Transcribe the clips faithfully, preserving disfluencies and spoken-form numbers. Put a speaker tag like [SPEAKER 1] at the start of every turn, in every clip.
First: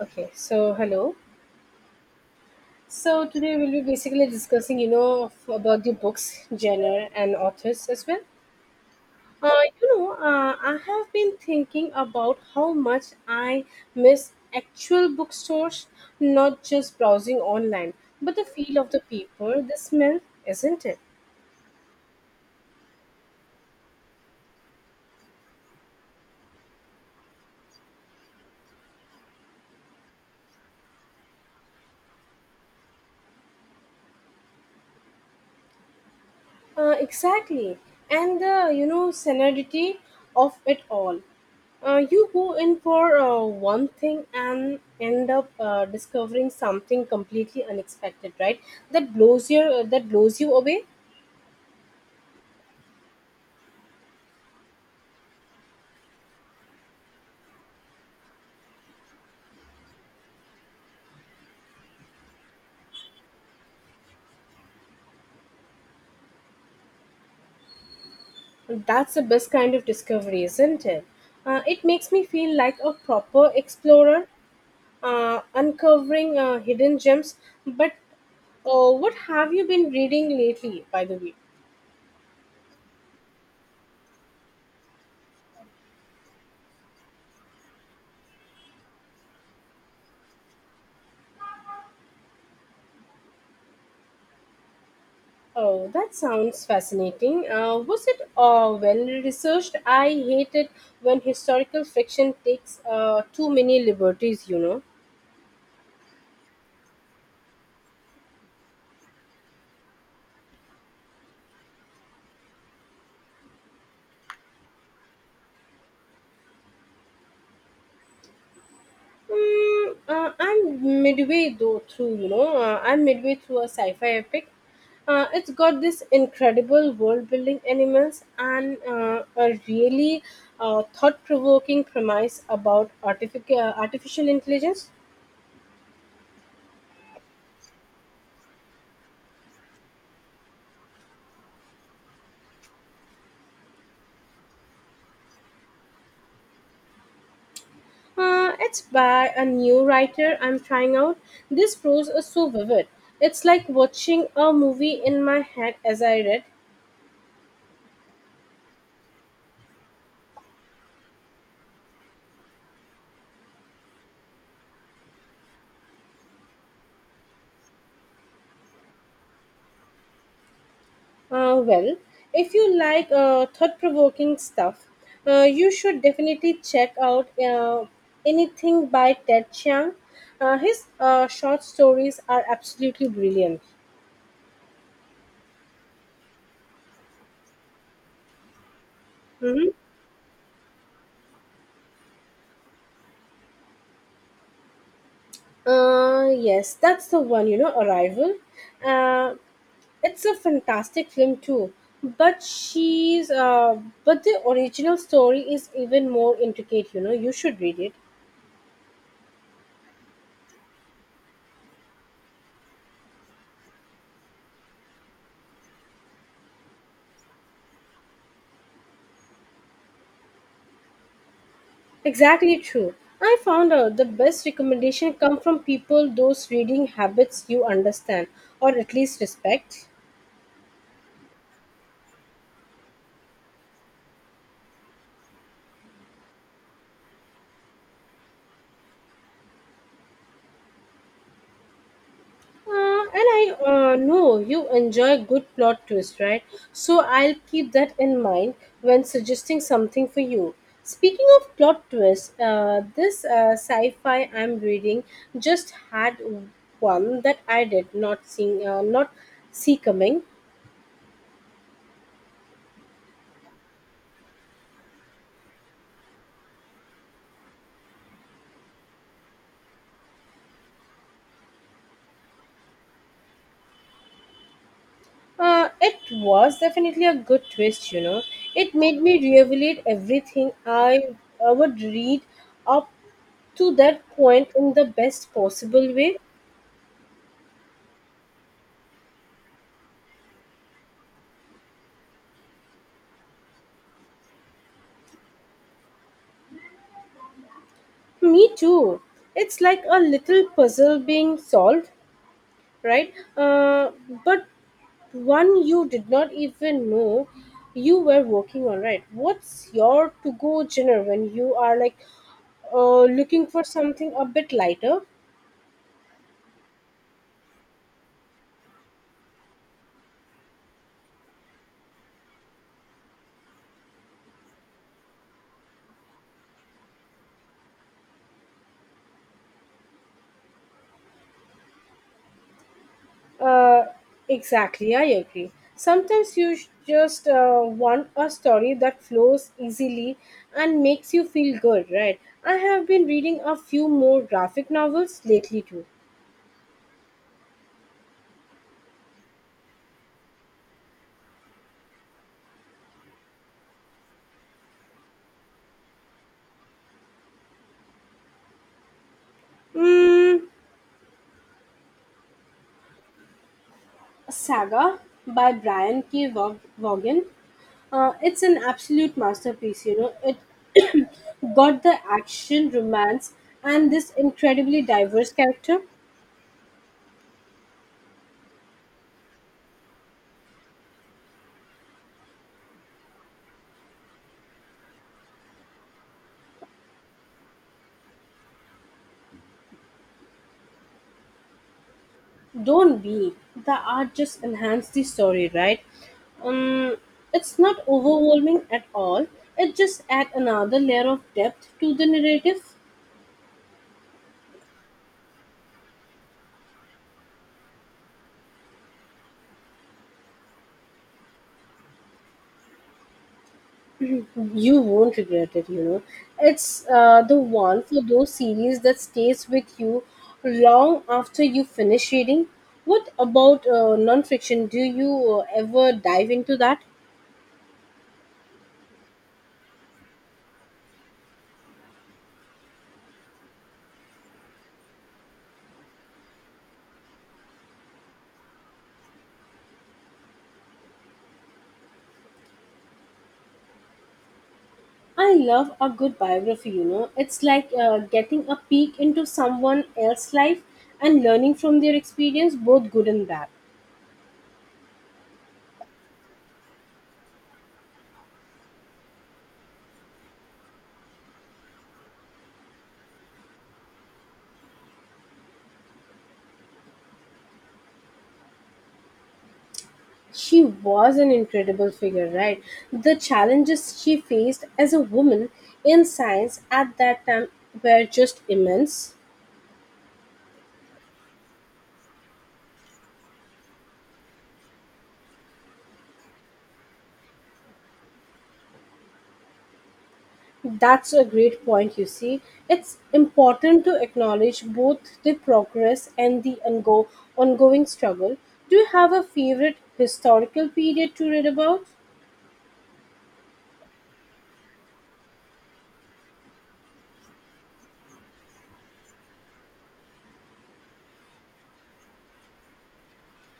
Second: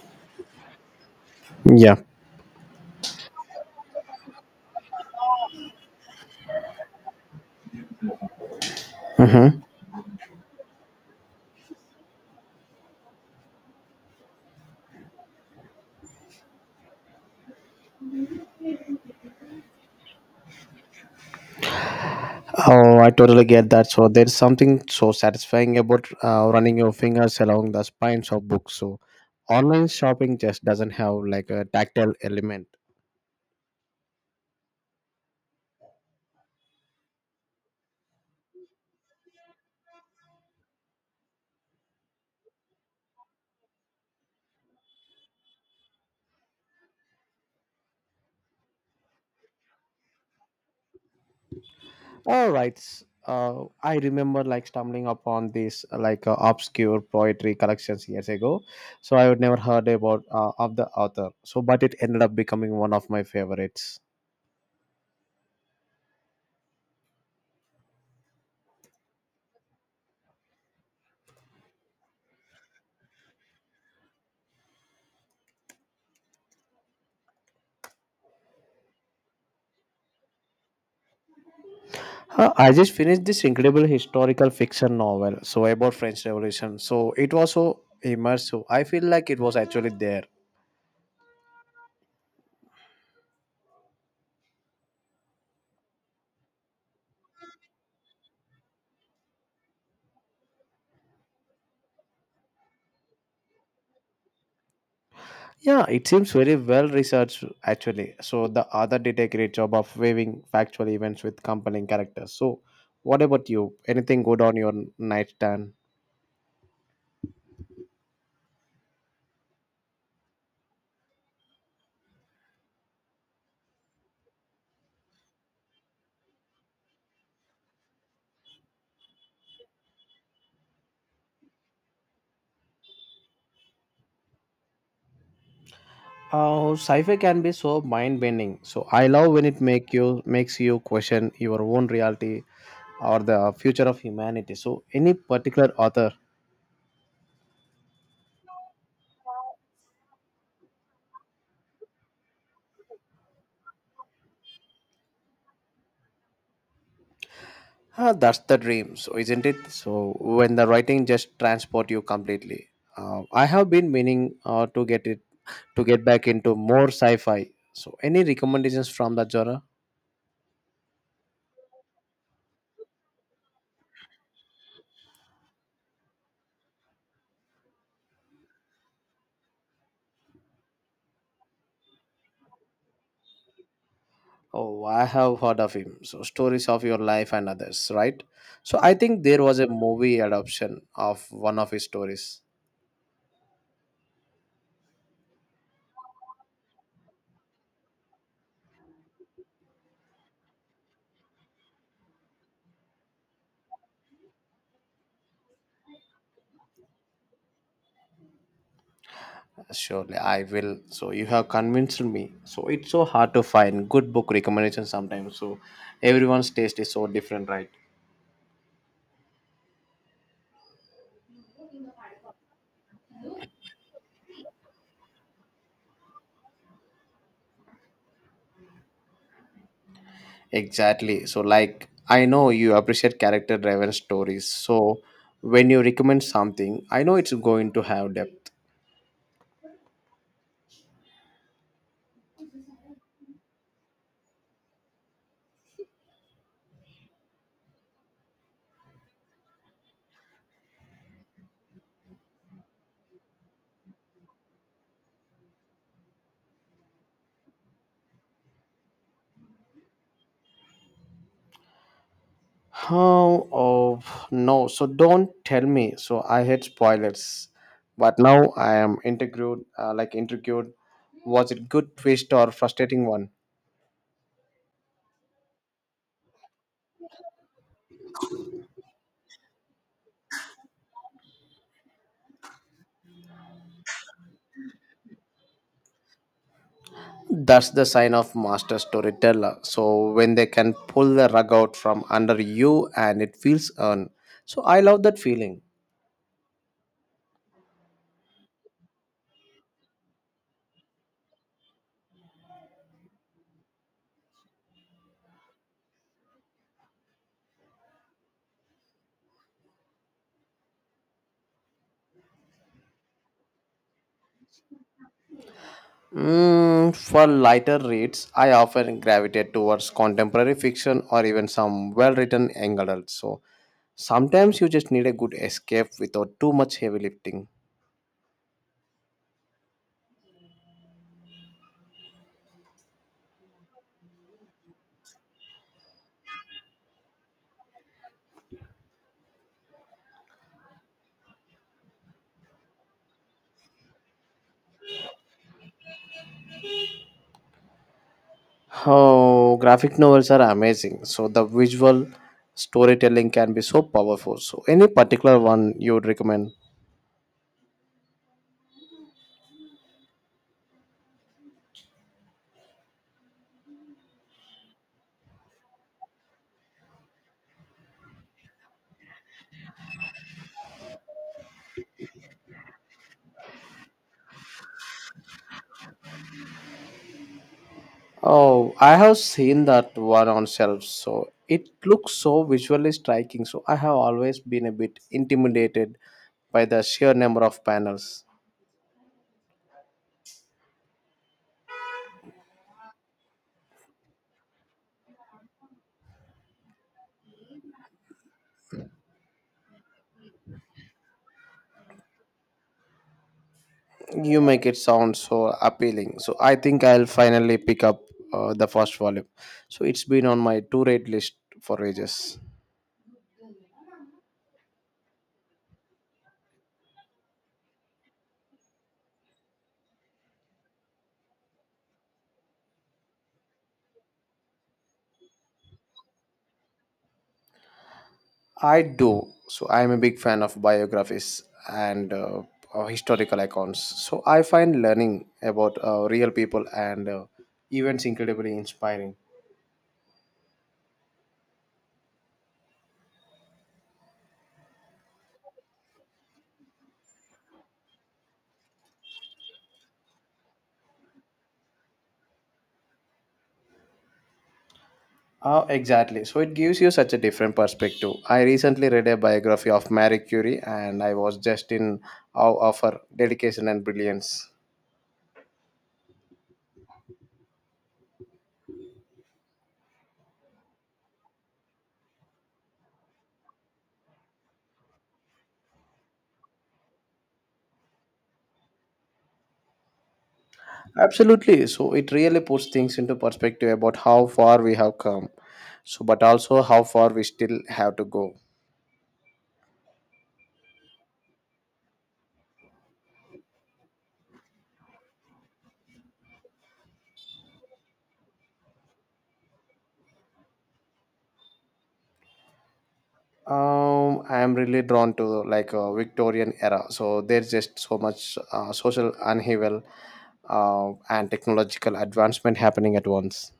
[SPEAKER 1] Okay, so hello.
[SPEAKER 2] Yeah.
[SPEAKER 1] So today we'll be basically discussing, you know, f- about the books genre and authors as well. Uh,
[SPEAKER 2] Mhm.
[SPEAKER 1] you know, uh, I have been thinking about how much I miss actual bookstores, not just browsing online, but the feel of the paper, the smell, isn't it?
[SPEAKER 2] Oh, I totally get that. So there's something so satisfying about uh, running your fingers along the spines of books. So online shopping just doesn't have like a tactile element.
[SPEAKER 1] Uh, exactly. And the, you know, senility of it all. Uh, you go in for uh, one thing and end up uh, discovering something completely unexpected, right? That blows your uh, that blows you away.
[SPEAKER 2] All right. Uh, I remember like stumbling upon these like uh, obscure poetry collections years ago. So I would never heard about uh, of the author. So but it ended up becoming one of my favorites.
[SPEAKER 1] That's the best kind of discovery, isn't it? Uh, it makes me feel like a proper explorer, uh, uncovering uh, hidden gems. But uh, what have you been reading lately, by the way?
[SPEAKER 2] Huh, I just finished this incredible historical fiction novel, so about French Revolution. So it was so immersive. I feel like it was actually there.
[SPEAKER 1] Oh, that sounds fascinating. Uh, was it uh, well researched? I hate it when historical fiction takes uh, too many liberties, you know.
[SPEAKER 2] Yeah, it seems very well researched actually. So the author did a great job of weaving factual events with compelling characters. So what about you? Anything good on your nightstand?
[SPEAKER 1] Mm, uh, I'm midway though through, you know, uh, I'm midway through a sci-fi epic. Uh, it's got this incredible world-building elements and uh, a really uh, thought-provoking premise about artific- uh, artificial intelligence.
[SPEAKER 2] Uh, sci-fi can be so mind-bending. So I love when it make you makes you question your own reality or the future of humanity. So any particular author.
[SPEAKER 1] Uh, it's by a new writer I'm trying out. This prose is so vivid. It's like watching a movie in my head as I read.
[SPEAKER 2] Ah, that's the dream, so isn't it? So when the writing just transport you completely. Uh, I have been meaning uh, to get it to get back into more sci-fi. So any recommendations from that genre?
[SPEAKER 1] Uh, well, if you like uh, thought provoking stuff, uh, you should definitely check out uh, anything by Ted Chiang. Uh, his uh, short stories are absolutely brilliant.
[SPEAKER 2] Oh, I have heard of him. So stories of your life and others, right? So I think there was a
[SPEAKER 1] Mhm.
[SPEAKER 2] movie adaptation of one of his stories.
[SPEAKER 1] Uh, yes, that's the one, you know, Arrival. Uh, it's a fantastic film too. But she's uh, but the original story is even more intricate, you know, you should read it.
[SPEAKER 2] Surely I will. So you have convinced me. So it's so hard to find good book recommendations sometimes. So everyone's taste is so different, right?
[SPEAKER 1] Exactly true. I found out the best recommendation come from people those reading habits you understand or at least respect.
[SPEAKER 2] Exactly. So, like, I know you appreciate character driven stories. So, when you recommend something, I know it's going to have depth.
[SPEAKER 1] Uh, and I uh, know you enjoy good plot twist, right? So I'll keep that in mind when suggesting something for you. Speaking of plot twist, uh, this uh, sci-fi I'm reading just had one that I did not see, uh, not see coming.
[SPEAKER 2] How? Oh, no. So, don't tell me. So, I hate spoilers. But now I am intrigued, uh, like, intrigued. Was it good twist or frustrating one?
[SPEAKER 1] Uh, it was definitely a good twist, you know. It made me reevaluate everything I, I would read up to that point in the best possible way.
[SPEAKER 2] That's the sign of master storyteller. So, when they can pull the rug out from under you and it feels earned. So, I love that feeling.
[SPEAKER 1] Me too. It's like a little puzzle being solved, right? Uh, but one you did not even know you were working on, right? What's your to go dinner when you are like uh, looking for something a bit lighter?
[SPEAKER 2] Mm, for lighter reads, I often gravitate towards contemporary fiction or even some well written adults. So sometimes you just need a good escape without too much heavy lifting.
[SPEAKER 1] Uh, exactly, I agree. Sometimes you sh- just uh, want a story that flows easily and makes you feel good, right? I have been reading a few more graphic novels lately too.
[SPEAKER 2] Oh, graphic novels are amazing. So the visual storytelling can be so powerful. So any particular one you would recommend?
[SPEAKER 1] Mm, Saga by Brian K. Vaug- Vaughan. Uh, it's an absolute masterpiece, you know. It got the action, romance, and this incredibly diverse character.
[SPEAKER 2] Oh, I have seen that one on shelves. So it looks so visually striking. So I have always been a bit intimidated by the sheer number of panels.
[SPEAKER 1] Don't be. The art just enhanced the story, right? Um, it's not overwhelming at all. It just adds another layer of depth to the narrative.
[SPEAKER 2] You make it sound so appealing. So I think I'll finally pick up uh, the first volume. So it's been on my to read list for ages.
[SPEAKER 1] You won't regret it, you know. It's uh, the one for those series that stays with you long after you finish reading. What about uh, non-fiction? Do you uh, ever dive into that?
[SPEAKER 2] I do. So I'm a big fan of biographies and uh, uh, historical accounts. So I find learning about uh, real people and uh, events incredibly inspiring.
[SPEAKER 1] I love a good biography, you know. It's like uh, getting a peek into someone else's life and learning from their experience, both good and bad.
[SPEAKER 2] Oh, exactly. So it gives you such a different perspective. I recently read a biography of Marie Curie and I was just in awe of her dedication and brilliance.
[SPEAKER 1] She was an incredible figure, right? The challenges she faced as a woman in science at that time were just immense.
[SPEAKER 2] Absolutely. So it really puts things into perspective about how far we have come. So, but also how far we still have to go.
[SPEAKER 1] That's a great point, you see. It's important to acknowledge both the progress and the ongo- ongoing struggle. Do you have a favorite historical period to read about?
[SPEAKER 2] Um, I am really drawn to like a Victorian era. So there's just so much uh, social upheaval uh, and technological advancement happening at once.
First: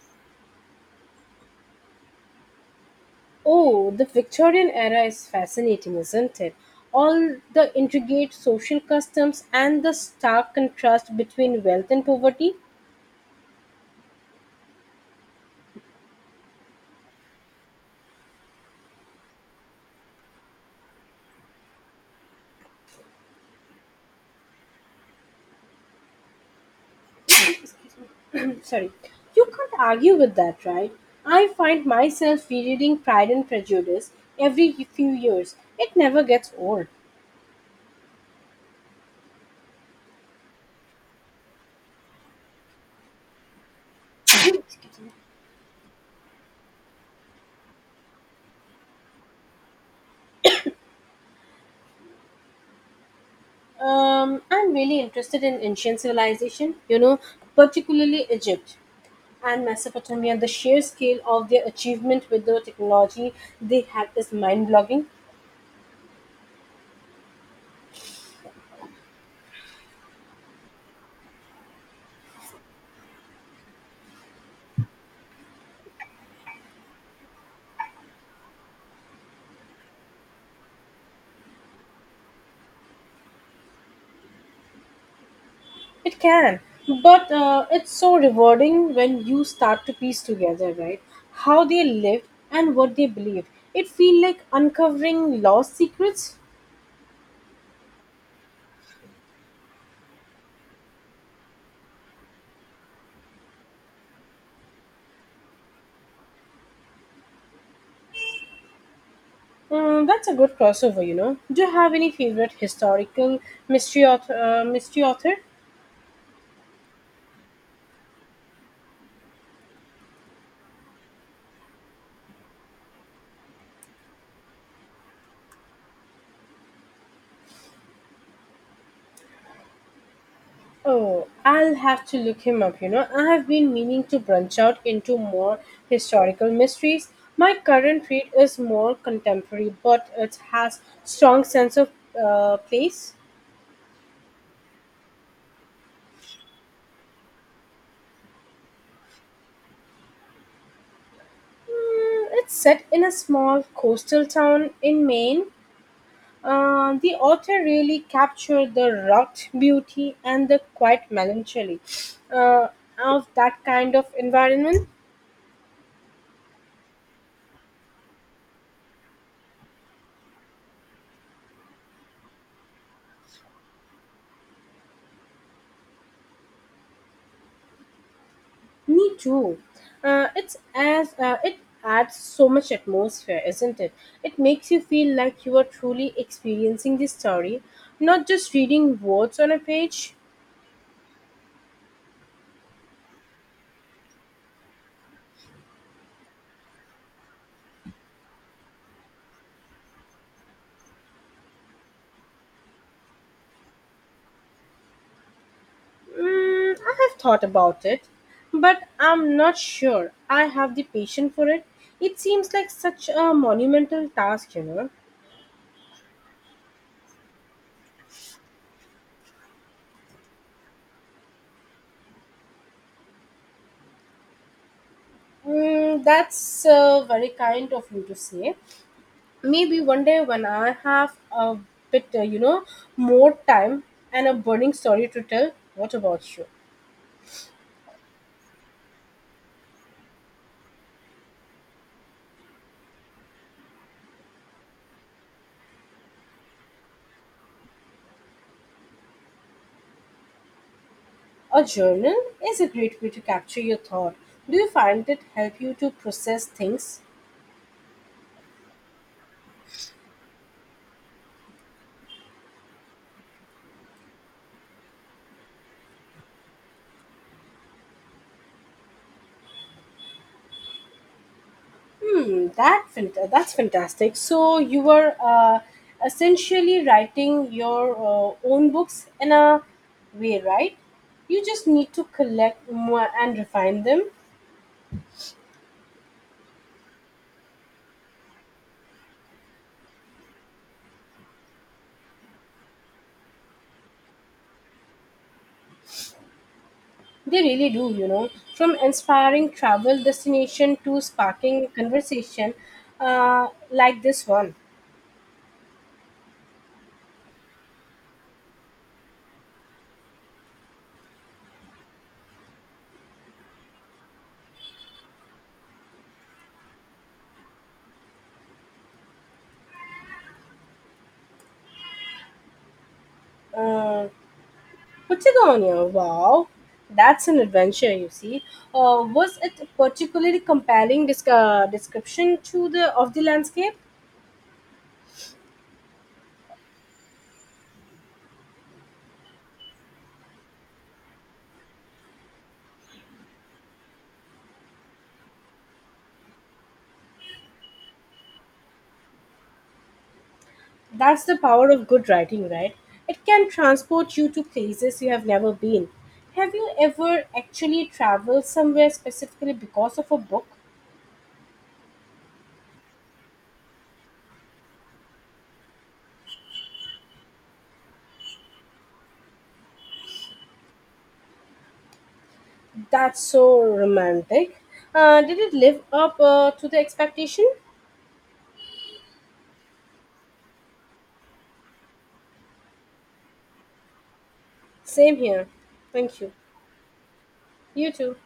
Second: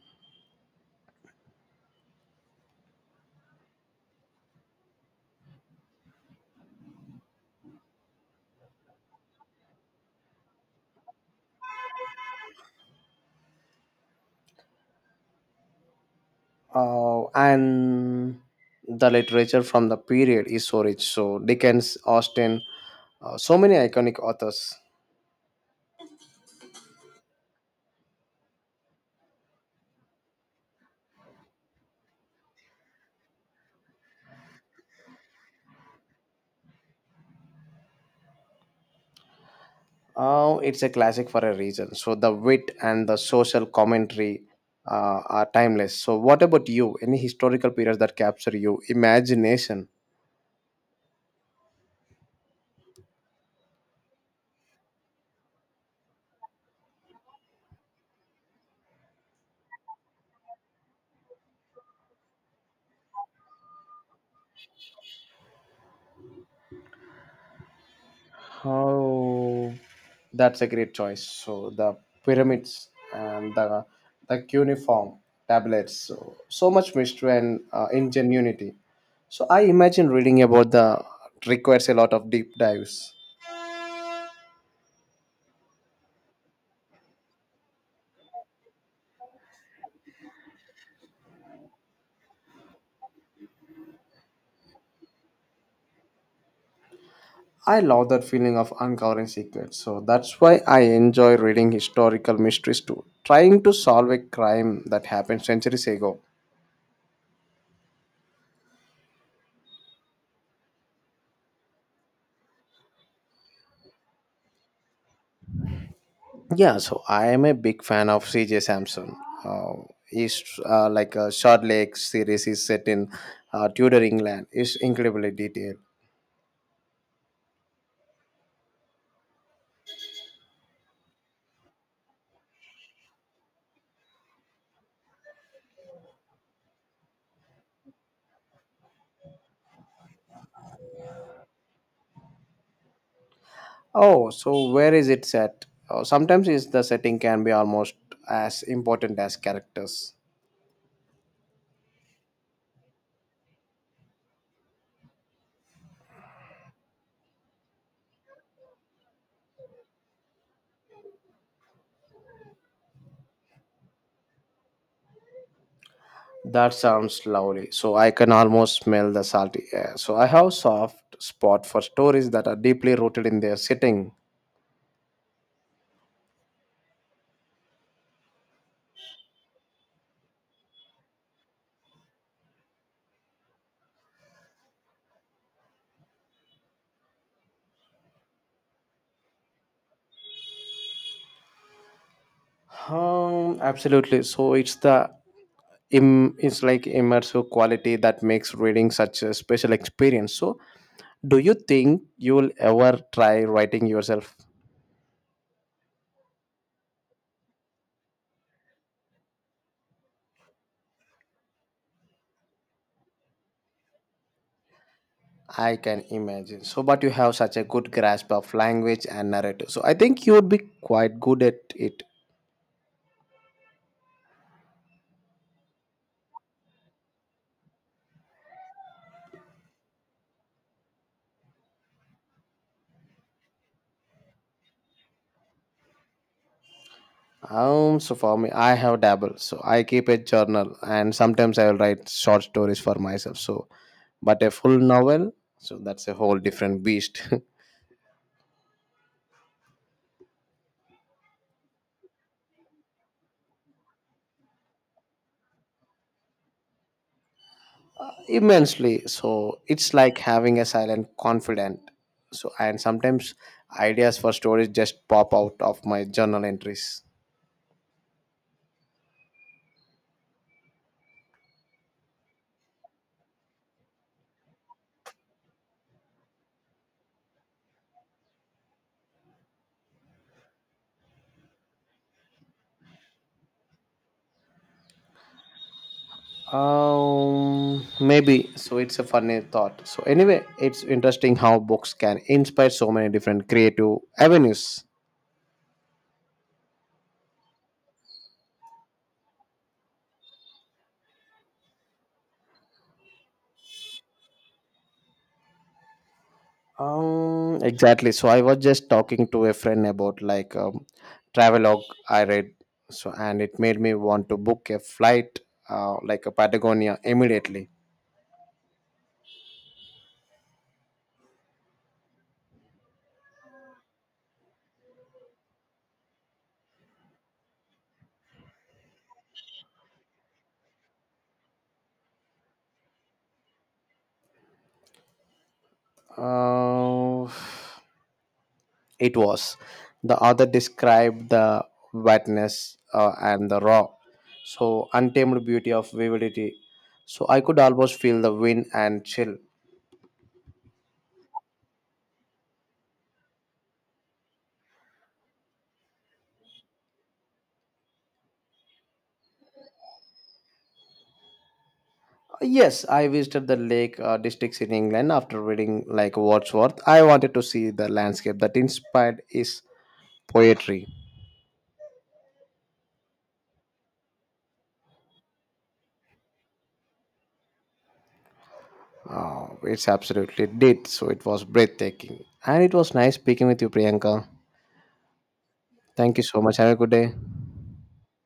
[SPEAKER 1] Oh, the Victorian era is fascinating, isn't it? All the intricate social customs and the stark contrast between wealth and poverty.
[SPEAKER 2] Uh, and the literature from the period is so rich. So Dickens, Austen, uh, so many iconic authors.
[SPEAKER 1] Sorry, you can't argue with that, right? I find myself rereading Pride and Prejudice every few years. It never gets old.
[SPEAKER 2] Oh, it's a classic for a reason. So the wit and the social commentary uh, are timeless. So what about you? Any historical periods that capture you imagination?
[SPEAKER 1] um, I'm really interested in ancient civilization you know particularly Egypt and Mesopotamia. The sheer scale of their achievement with the technology they had is mind-blogging.
[SPEAKER 2] Oh, that's a great choice. So the pyramids and the the cuneiform tablets. So so much mystery and uh, ingenuity. So I imagine reading about the requires a lot of deep dives.
[SPEAKER 1] It can, but uh, it's so rewarding when you start to piece together, right? How they lived and what they believed. It feels like uncovering lost secrets.
[SPEAKER 2] I love that feeling of uncovering secrets. So that's why I enjoy reading historical mysteries too, trying to solve a crime that happened centuries ago.
[SPEAKER 1] Mm, that's a good crossover, you know. Do you have any favorite historical mystery author? Uh, mystery author?
[SPEAKER 2] Yeah, so I am a big fan of C J. Sampson. Uh, he's uh, like a short lake series is set in uh, Tudor England. It's incredibly detailed.
[SPEAKER 1] Oh, I'll have to look him up, you know. I have been meaning to branch out into more historical mysteries. My current read is more contemporary, but it has strong sense of uh, place.
[SPEAKER 2] Oh, so where is it set? Uh, sometimes is the setting can be almost as important as characters.
[SPEAKER 1] Mm, it's set in a small coastal town in Maine. Uh, the author really captured the rugged beauty and the quiet melancholy uh, of that kind of environment.
[SPEAKER 2] That sounds lovely. So I can almost smell the salty air. So I have soft spot for stories that are deeply rooted in their setting.
[SPEAKER 1] Me too. Uh, it's as uh, it adds so much atmosphere, isn't it? It makes you feel like you are truly experiencing the story, not just reading words on a page.
[SPEAKER 2] Um, absolutely. So it's the im- it's like immersive quality that makes reading such a special experience. So do you think you'll ever try writing yourself?
[SPEAKER 1] Mm, I have thought about it, but I'm not sure I have the patience for it. It seems like such a monumental task, you know.
[SPEAKER 2] I can imagine. So but you have such a good grasp of language and narrative. So I think you would be quite good at it.
[SPEAKER 1] Mm, that's uh, very kind of you to say. Maybe one day when I have a bit, uh, you know, more time and a burning story to tell, what about you?
[SPEAKER 2] Um, so for me, I have dabble. So I keep a journal, and sometimes I will write short stories for myself. So, but a full novel, so that's a whole different beast.
[SPEAKER 1] A journal is a great way to capture your thought. Do you find it help you to process things?
[SPEAKER 2] Immensely. So it's like having a silent confidant. So and sometimes ideas for stories just pop out of my journal entries.
[SPEAKER 1] Hmm, that fant- that's fantastic. So you were uh, essentially writing your uh, own books in a way, right? You just need to collect more and refine them.
[SPEAKER 2] Um, maybe. So it's a funny thought. So anyway, it's interesting how books can inspire so many different creative avenues.
[SPEAKER 1] They really do, you know. From inspiring travel destination to sparking conversation uh, like this one.
[SPEAKER 2] Um, exactly. So I was just talking to a friend about like um, travelogue I read, so and it made me want to book a flight uh, like a Patagonia immediately.
[SPEAKER 1] Uh, Patagonia, wow. That's an adventure, you see. Uh, was it a particularly compelling disc- uh, description to the of the landscape?
[SPEAKER 2] Uh, it was the author described the wetness uh, and the raw, so untamed beauty of vividity. So I could almost feel the wind and chill.
[SPEAKER 1] That's the power of good writing, right? It can transport you to places you have never been. Have you ever actually traveled somewhere specifically because of a book?
[SPEAKER 2] Yes, I visited the lake uh, districts in England after reading like Wordsworth. I wanted to see the landscape that inspired his poetry.
[SPEAKER 1] That's so romantic. Uh, did it live up uh, to the expectation?
[SPEAKER 2] It's absolutely did. So it was breathtaking. And it was nice speaking with you, Priyanka.
[SPEAKER 1] Same here.
[SPEAKER 2] Thank
[SPEAKER 1] Thank
[SPEAKER 2] you
[SPEAKER 1] you.
[SPEAKER 2] so much. Have a good day.
[SPEAKER 1] You too.